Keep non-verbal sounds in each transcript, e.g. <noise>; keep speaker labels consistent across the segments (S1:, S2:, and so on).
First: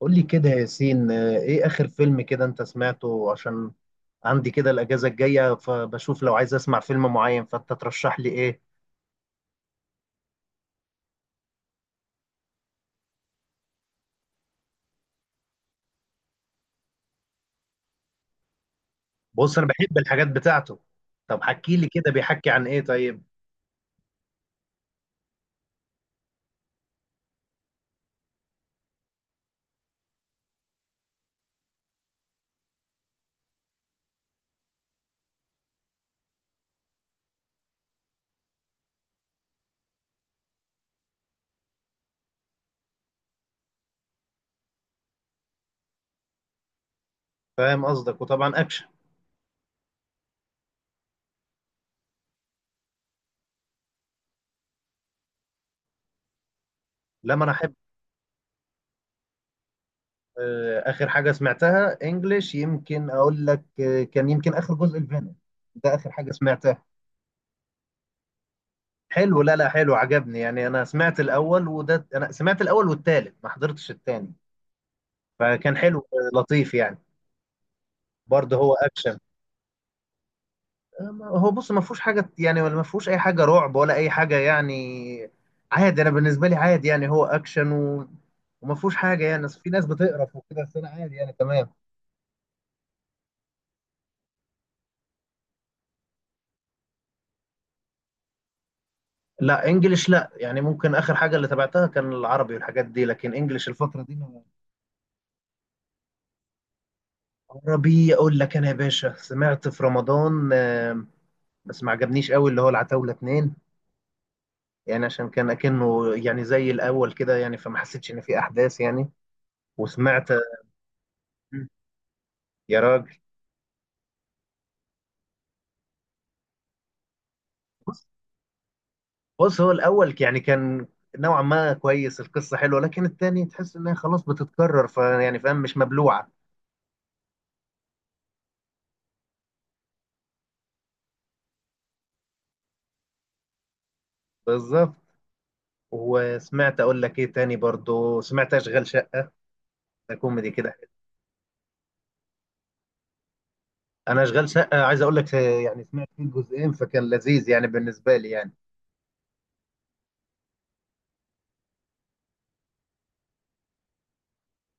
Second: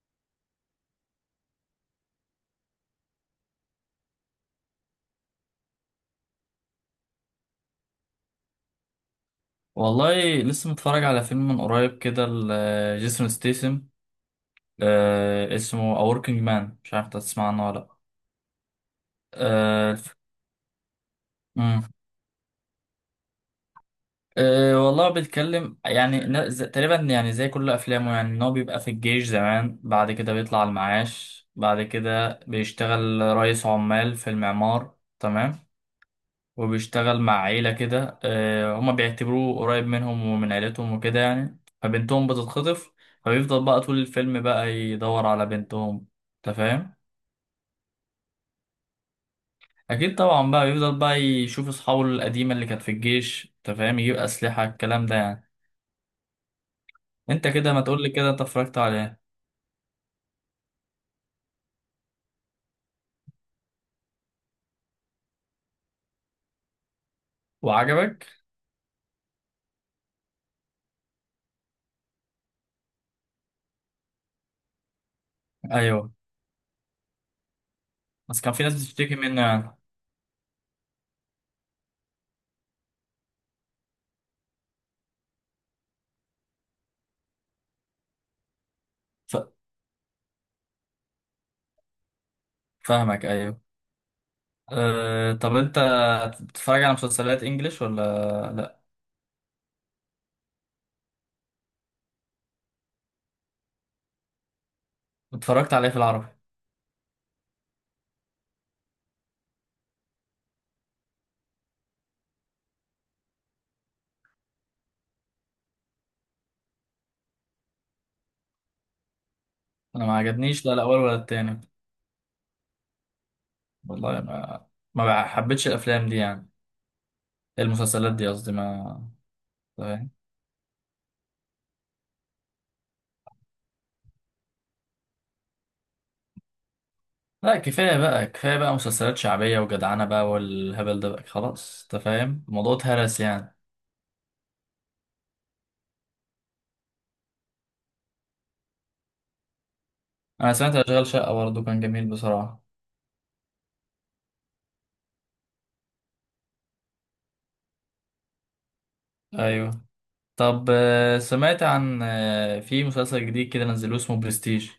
S1: قول لي كده يا ياسين، ايه اخر فيلم كده انت سمعته؟ عشان عندي كده الاجازه الجايه، فبشوف لو عايز اسمع فيلم معين فانت ترشح لي ايه.
S2: والله لسه متفرج على فيلم من قريب كده لجيسون ستيسم، اسمه A Working Man. مش عارف انت تسمع عنه ولا لأ.
S1: بص، انا
S2: آه
S1: بحب
S2: الف-
S1: الحاجات بتاعته. طب حكي
S2: مم.
S1: لي كده، بيحكي عن ايه طيب؟
S2: والله بيتكلم يعني تقريبا يعني زي كل افلامه، يعني ان هو بيبقى في الجيش زمان، بعد كده بيطلع المعاش، بعد كده بيشتغل رئيس عمال في المعمار، تمام. وبيشتغل مع عيلة كده، هما بيعتبروه قريب منهم ومن عيلتهم وكده يعني، فبنتهم بتتخطف. فبيفضل بقى طول الفيلم بقى يدور على بنتهم. انت فاهم؟
S1: فاهم قصدك، وطبعا اكشن.
S2: اكيد طبعا، بقى يفضل بقى يشوف اصحابه القديمة اللي كانت في الجيش، انت فاهم، يجيب اسلحة، الكلام ده يعني.
S1: لما
S2: انت
S1: انا
S2: كده
S1: احب.
S2: ما تقولي كده، انت اتفرجت على ايه؟
S1: اخر حاجه سمعتها انجليش يمكن اقول لك، كان يمكن اخر جزء الفينوم. ده اخر حاجه سمعتها.
S2: وعجبك؟
S1: حلو، لا لا، حلو عجبني يعني. انا سمعت الاول، وده انا سمعت الاول والتالت، ما حضرتش التاني، فكان حلو.
S2: ايوه،
S1: لطيف يعني.
S2: بس كان
S1: برضه
S2: في
S1: هو
S2: ناس بتشتكي
S1: اكشن.
S2: منه يعني.
S1: هو بص ما فيهوش حاجه يعني، ولا ما فيهوش اي حاجه رعب ولا اي حاجه يعني. عادي، انا بالنسبه لي عادي يعني، هو اكشن وما فيهوش حاجه يعني،
S2: ف...
S1: أصل في ناس بتقرف وكده، بس انا عادي يعني، تمام.
S2: فاهمك، ايوه. طب انت بتتفرج على مسلسلات انجليش ولا لا؟
S1: لا انجلش لا، يعني ممكن اخر حاجه اللي تابعتها كان العربي والحاجات دي، لكن انجلش الفتره دي
S2: اتفرجت على ايه في العربي؟
S1: عربي اقول لك انا يا باشا، سمعت في رمضان، بس ما عجبنيش قوي، اللي هو العتاوله اتنين. يعني عشان كان اكنه يعني زي الاول كده يعني، فما حسيتش ان في احداث يعني.
S2: انا ما
S1: وسمعت.
S2: عجبنيش لا الاول ولا التاني.
S1: يا راجل.
S2: والله ما حبيتش الافلام دي يعني، المسلسلات دي قصدي. ما
S1: بص هو
S2: فاهم؟
S1: الاول يعني كان نوعا ما كويس، القصه حلوه، لكن التاني تحس انها خلاص بتتكرر، فيعني فاهم، مش مبلوعه.
S2: لا، كفايه بقى، كفايه بقى مسلسلات شعبيه وجدعنه بقى والهبل ده بقى، خلاص. انت فاهم؟ الموضوع اتهرس يعني.
S1: بالظبط. وسمعت اقول لك ايه تاني، برضو سمعت اشغال شقه، ده كوميدي
S2: انا سمعت
S1: كده.
S2: اشغال شقه برضه، كان جميل بصراحه.
S1: انا اشغال شقه عايز اقول لك يعني سمعت فيه جزئين، فكان لذيذ يعني بالنسبه لي يعني.
S2: ايوه. طب سمعت عن في مسلسل جديد كده نزلوه اسمه برستيج؟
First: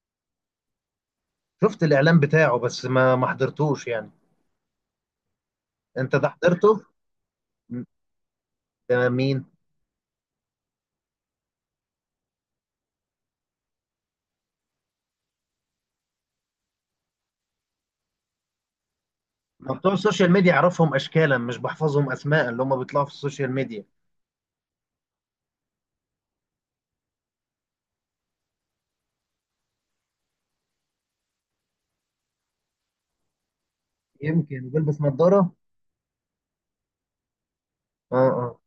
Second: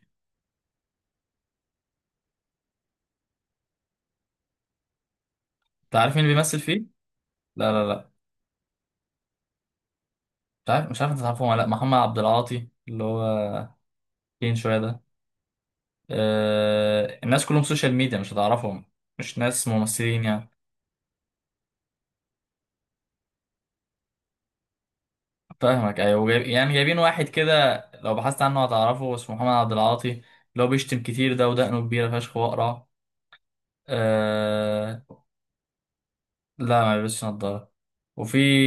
S1: شفت الاعلان بتاعه، بس ما حضرتوش يعني.
S2: انت
S1: انت
S2: عارف مين
S1: ده
S2: اللي بيمثل فيه؟
S1: حضرته؟
S2: لا
S1: م-
S2: لا لا.
S1: ده مين؟
S2: مش عارف انت تعرفه ولا لا. محمد عبد العاطي، اللي هو فين شويه ده، الناس كلهم سوشيال ميديا، مش هتعرفهم. مش ناس
S1: ما بتوع
S2: ممثلين
S1: السوشيال
S2: يعني.
S1: ميديا اعرفهم اشكالا، مش بحفظهم اسماء اللي هم بيطلعوا في السوشيال ميديا.
S2: فاهمك ايوه، جايب يعني جايبين واحد كده، لو بحثت عنه هتعرفه، اسمه محمد عبد العاطي، اللي هو بيشتم كتير ده ودقنه كبيرة فشخ واقرع.
S1: يمكن بلبس
S2: أه.
S1: نظاره.
S2: لا، ما بيلبسش نضارة.
S1: اه
S2: وفي
S1: اه.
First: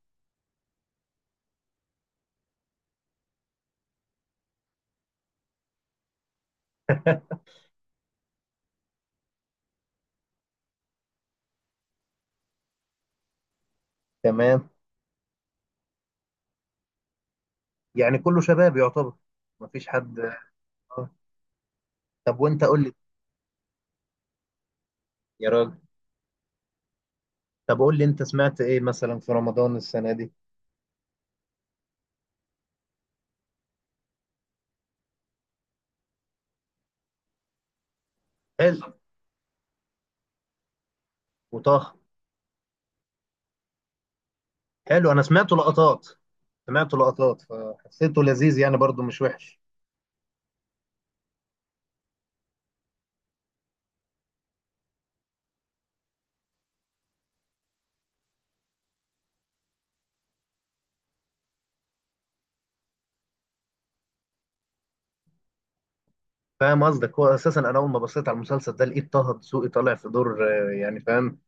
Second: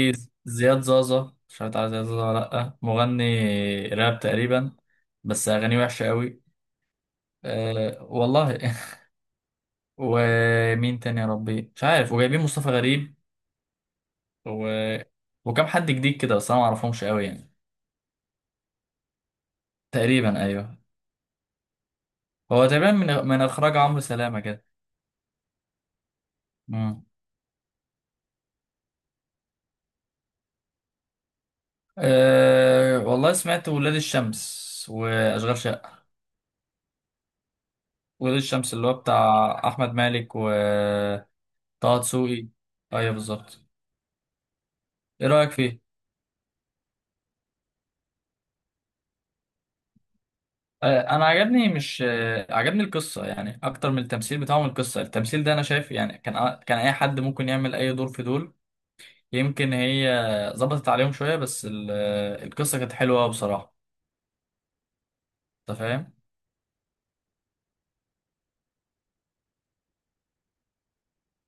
S2: زياد زازا، مش عارف تعرف زياد زازا ولا لأ، مغني راب تقريبا، بس أغانيه وحشة قوي. أه والله <laughs> ومين تاني يا ربي، مش عارف. وجايبين مصطفى غريب، و...
S1: تمام.
S2: وكم حد جديد كده، بس انا ما اعرفهمش قوي يعني.
S1: يعني كله شباب يعتبر، مفيش حد.
S2: تقريبا ايوه.
S1: آه. طب وانت
S2: هو
S1: قول لي.
S2: تقريبا من اخراج عمرو سلامه كده.
S1: يا راجل.
S2: امم.
S1: طب قول لي انت سمعت ايه مثلا في رمضان السنة دي؟
S2: والله سمعت ولاد الشمس واشغال شقه. ولاد الشمس،
S1: حلو.
S2: اللي هو بتاع احمد مالك وطه
S1: وطه.
S2: دسوقي. ايوه بالظبط.
S1: حلو انا
S2: ايه رايك
S1: سمعته
S2: فيه؟
S1: لقطات. سمعته لقطات فحسيته لذيذ يعني، برضو مش وحش.
S2: انا عجبني، مش أه... عجبني القصه يعني اكتر من التمثيل بتاعهم. القصه، التمثيل ده انا شايف يعني كان اي حد ممكن يعمل اي دور في دول. يمكن هي ظبطت عليهم شويه، بس القصه كانت حلوه بصراحه. انت فاهم؟
S1: فاهم قصدك. هو اساسا انا اول ما بصيت على المسلسل ده، لقيت طه دسوقي طالع في دور، يعني فاهم،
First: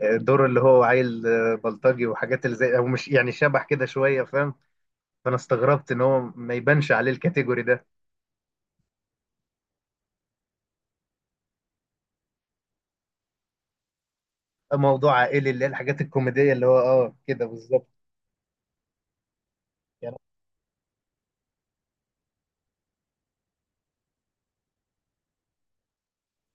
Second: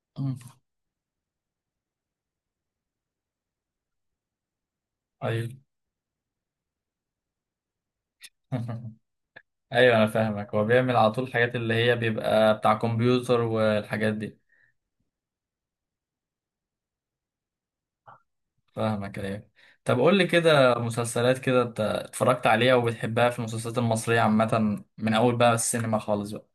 S2: مم.
S1: دور اللي هو عيل، بلطجي، وحاجات اللي زي، او مش يعني شبح كده شويه، فاهم. فانا
S2: ايوه.
S1: استغربت ان هو ما يبانش عليه الكاتيجوري ده.
S2: <laughs> ايوه انا فاهمك، هو بيعمل على طول الحاجات اللي هي بيبقى بتاع كمبيوتر والحاجات دي.
S1: موضوع عائلي، اللي هي الحاجات الكوميديه، اللي هو اه كده بالظبط.
S2: فاهمك ايوه. طب
S1: يعني
S2: قول لي كده مسلسلات كده انت اتفرجت عليها وبتحبها، في المسلسلات المصرية عامة، من اول بقى السينما خالص بقى.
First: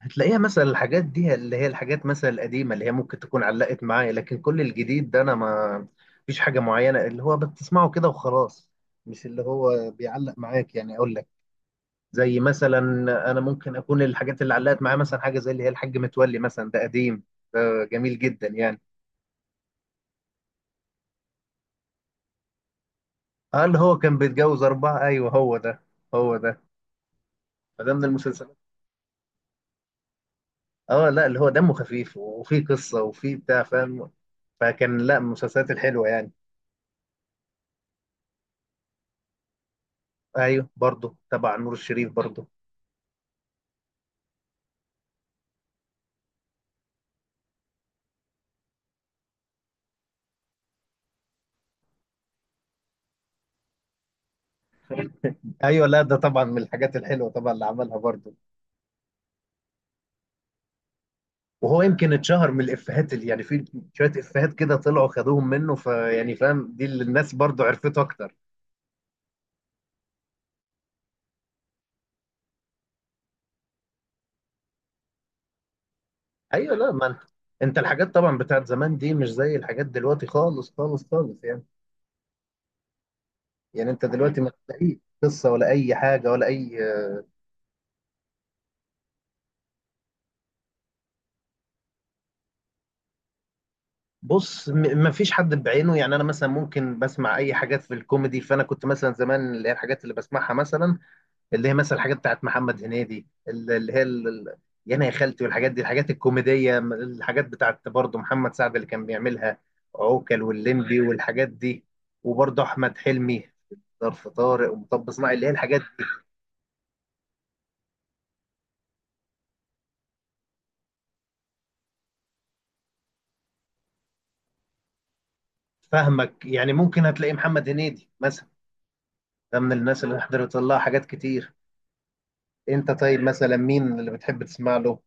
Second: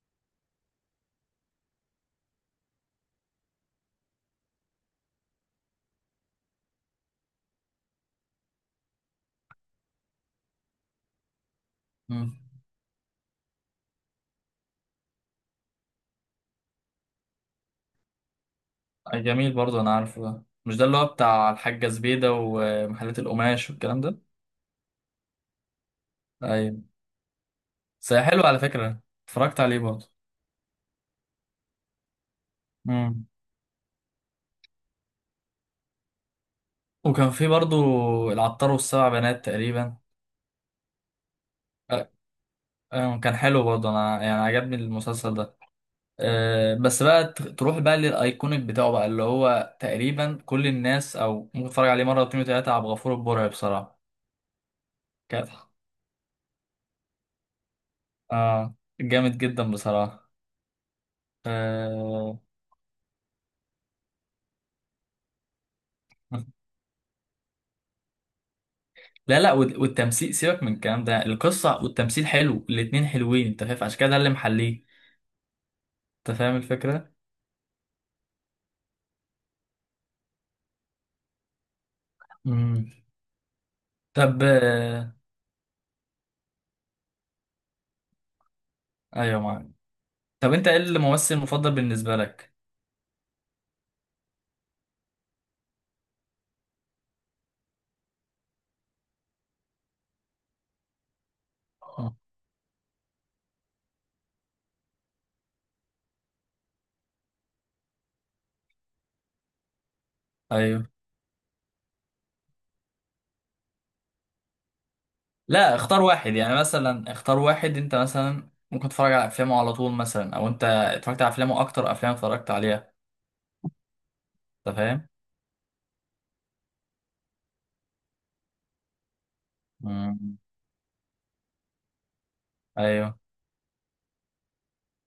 S1: هتلاقيها مثلا، الحاجات دي اللي هي الحاجات مثلا القديمة اللي هي ممكن تكون علقت معايا، لكن كل الجديد ده أنا ما فيش حاجة معينة اللي هو بتسمعه كده وخلاص، مش اللي هو بيعلق معاك، يعني أقول لك.
S2: مم.
S1: زي مثلا أنا ممكن أكون الحاجات اللي علقت معايا، مثلا حاجة زي اللي هي الحاج متولي مثلا، ده قديم، ده جميل جدا يعني.
S2: أي جميل برضو، انا عارفه ده، مش ده اللي هو بتاع الحاجة زبيدة ومحلات
S1: اه،
S2: القماش
S1: اللي هو
S2: والكلام
S1: كان
S2: ده؟
S1: بيتجوز أربعة، أيوه هو ده، هو ده.
S2: ايوه.
S1: فده من
S2: بس هي حلو
S1: المسلسلات.
S2: على فكرة، اتفرجت عليه برضو.
S1: اه لا، اللي هو دمه خفيف، وفيه قصة،
S2: مم.
S1: وفيه بتاع، فاهم. فكان لا، من المسلسلات الحلوة يعني.
S2: وكان في برضو العطار والسبع بنات تقريبا.
S1: ايوه برضه تبع نور الشريف برضه.
S2: كان حلو برضه، انا يعني عجبني المسلسل ده. أه، بس بقى تروح بقى للايكونيك بتاعه بقى، اللي هو تقريبا كل الناس او ممكن تتفرج عليه مره واتنين وتلاته، عبد الغفور البرعي بصراحه، كانت.
S1: ايوه لا ده طبعا من الحاجات الحلوه طبعا اللي عملها برضه.
S2: اه جامد جدا بصراحه.
S1: وهو يمكن
S2: أه.
S1: اتشهر من الافيهات، اللي يعني في شويه افيهات كده طلعوا خدوهم منه، فيعني فاهم، دي اللي الناس برضه عرفته اكتر.
S2: لا لا، والتمثيل، سيبك من الكلام ده، القصه والتمثيل حلو، الاتنين حلوين، انت فاهم؟ عشان كده ده اللي محليه. انت فاهم
S1: ايوه لا ما
S2: الفكره؟
S1: انت، انت الحاجات طبعا بتاعت زمان دي مش زي الحاجات دلوقتي، خالص خالص خالص يعني.
S2: امم.
S1: يعني انت دلوقتي
S2: طب
S1: ما تلاقيش قصه ولا اي حاجه ولا اي.
S2: ايوه معاك. طب انت ايه الممثل المفضل بالنسبه لك؟
S1: بص ما فيش حد بعينه يعني، انا مثلا ممكن بسمع اي حاجات في الكوميدي، فانا كنت مثلا زمان اللي هي الحاجات اللي بسمعها مثلا، اللي هي مثلا
S2: آه.
S1: الحاجات بتاعت محمد هنيدي، اللي هي يانا يا خالتي والحاجات دي، الحاجات الكوميدية، الحاجات بتاعت برضه محمد سعد اللي كان بيعملها، عوكل
S2: ايوه.
S1: واللمبي والحاجات دي. وبرضه أحمد حلمي، ظرف طارق ومطب صناعي، اللي هي
S2: لا،
S1: الحاجات.
S2: اختار واحد يعني، مثلا اختار واحد انت مثلا ممكن تتفرج على افلامه على طول، مثلا او انت اتفرجت على افلامه اكتر افلام اتفرجت عليها. انت فاهم؟
S1: فاهمك، يعني ممكن هتلاقي محمد هنيدي مثلا، ده من الناس اللي
S2: مم.
S1: حضرت لها حاجات كتير. انت
S2: ايوه.
S1: طيب مثلا مين اللي بتحب تسمع له؟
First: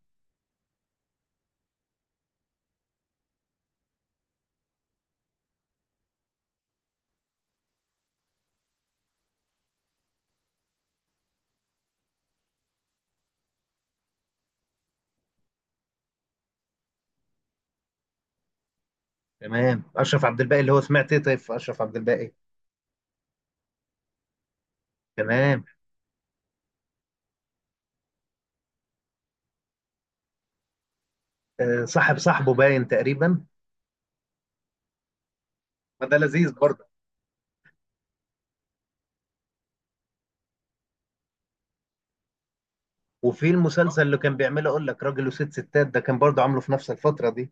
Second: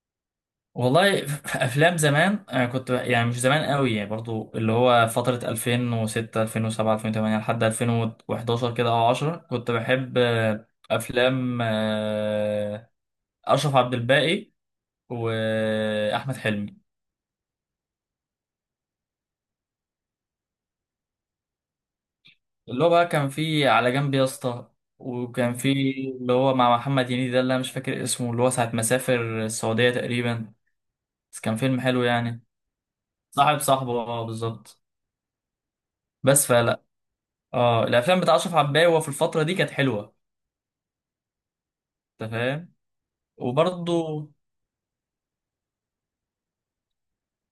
S2: والله في افلام زمان انا كنت يعني مش زمان قوي يعني، برضو اللي هو فترة 2006 2007 2008 لحد 2011 كده او 10، كنت بحب افلام اشرف عبد الباقي واحمد حلمي.
S1: تمام، اشرف عبد الباقي اللي هو سمعت ايه طيب في اشرف عبد الباقي؟
S2: اللي هو بقى كان في على جنب يا اسطى، وكان
S1: تمام.
S2: في اللي هو مع محمد هنيدي ده، اللي انا مش فاكر اسمه، اللي هو ساعة ما سافر السعودية تقريبا، بس كان فيلم
S1: أه
S2: حلو
S1: صاحب
S2: يعني.
S1: صاحبه باين تقريبا.
S2: صاحب صاحبه، اه بالظبط.
S1: فده
S2: بس
S1: لذيذ
S2: فلا.
S1: برضه.
S2: اه، الافلام بتاع اشرف عباية في الفترة دي كانت حلوة. انت فاهم؟
S1: وفي المسلسل اللي
S2: وبرضه
S1: كان بيعمله اقول لك، راجل وست ستات ده، كان برضه عامله في نفس الفترة دي.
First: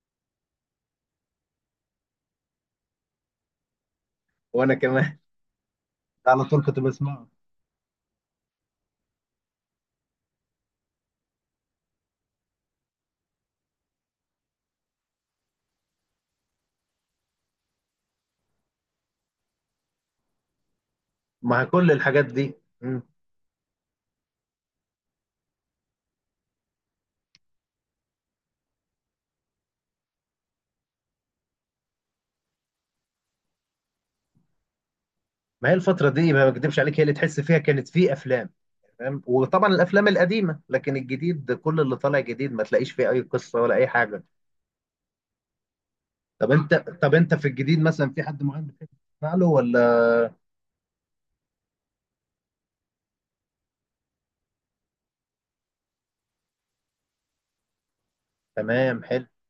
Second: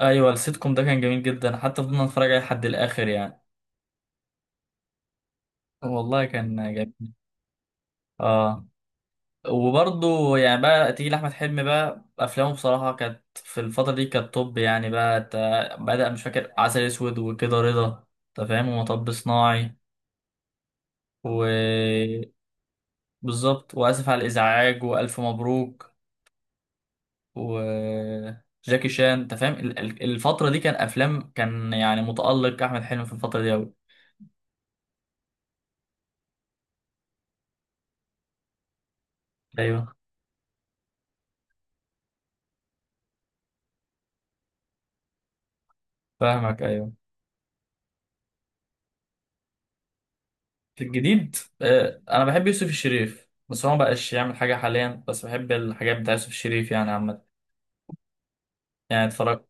S2: ايوه، السيتكم ده كان جميل جدا، حتى فضلنا نتفرج عليه لحد الاخر يعني.
S1: وانا كمان.
S2: والله
S1: <laughs> على
S2: كان
S1: طول كنت
S2: جميل.
S1: بسمعه.
S2: اه. وبرضه يعني بقى تيجي لأحمد حلمي بقى، أفلامه بصراحة كانت في الفترة دي كانت توب يعني، بقى بدأ مش فاكر عسل أسود وكده رضا، أنت فاهم، ومطب صناعي.
S1: مع كل الحاجات
S2: وبالظبط.
S1: دي. مم.
S2: وآسف على الإزعاج، وألف مبروك، وجاكي شان. أنت فاهم؟ الفترة دي كان أفلام، كان يعني متألق أحمد حلمي في الفترة دي أوي.
S1: ما هي الفترة دي ما بكدبش عليك، هي اللي تحس فيها كانت في أفلام. تمام، وطبعا
S2: أيوه.
S1: الأفلام القديمة، لكن الجديد كل اللي طالع جديد ما تلاقيش فيه أي قصة ولا أي حاجة.
S2: فاهمك أيوه.
S1: طب أنت في الجديد مثلا في حد معين بتحب تسمع له ولا؟
S2: في الجديد، أنا بحب يوسف الشريف، بس هو مبقاش يعمل حاجة حاليا، بس بحب الحاجات بتاع يوسف الشريف يعني عامة.
S1: تمام
S2: يعني
S1: حلو.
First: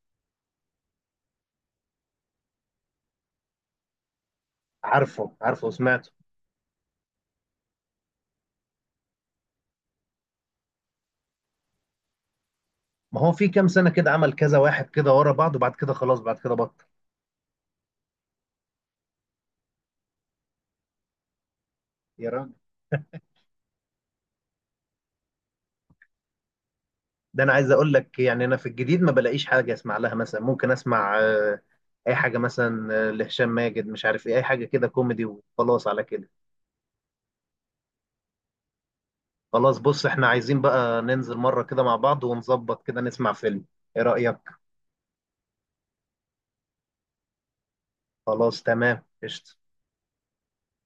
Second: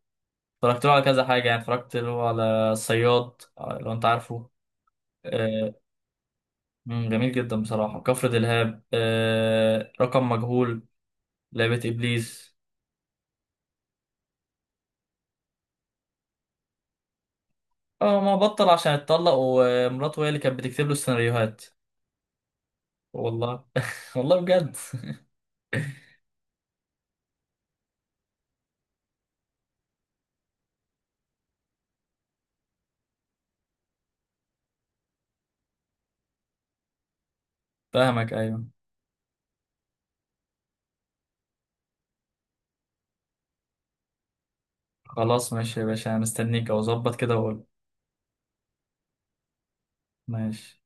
S2: اتفرجت له على كذا حاجة يعني. اتفرجت له على الصياد، لو انت عارفه.
S1: عارفه عارفه
S2: آه،
S1: وسمعته.
S2: مم، جميل جدا بصراحة. كفر دلهاب، رقم مجهول، لعبة إبليس.
S1: ما هو في كام سنة كده عمل كذا واحد كده ورا بعض، وبعد كده خلاص، بعد كده بطل.
S2: اه، ما بطل عشان اتطلق، ومراته هي اللي كانت بتكتب له السيناريوهات.
S1: يا راجل.
S2: والله <laughs> والله بجد. <laughs>
S1: ده انا عايز اقول لك يعني انا في الجديد ما بلاقيش حاجه اسمع لها، مثلا ممكن اسمع اي حاجه مثلا، لهشام ماجد، مش عارف ايه، اي حاجه كده كوميدي وخلاص، على كده.
S2: فاهمك ايوه.
S1: خلاص بص احنا عايزين بقى ننزل مره كده مع بعض ونظبط كده نسمع فيلم، ايه رايك؟
S2: خلاص ماشي يا باشا، انا مستنيك او اظبط كده واقول.
S1: خلاص تمام قشطه.
S2: ماشي.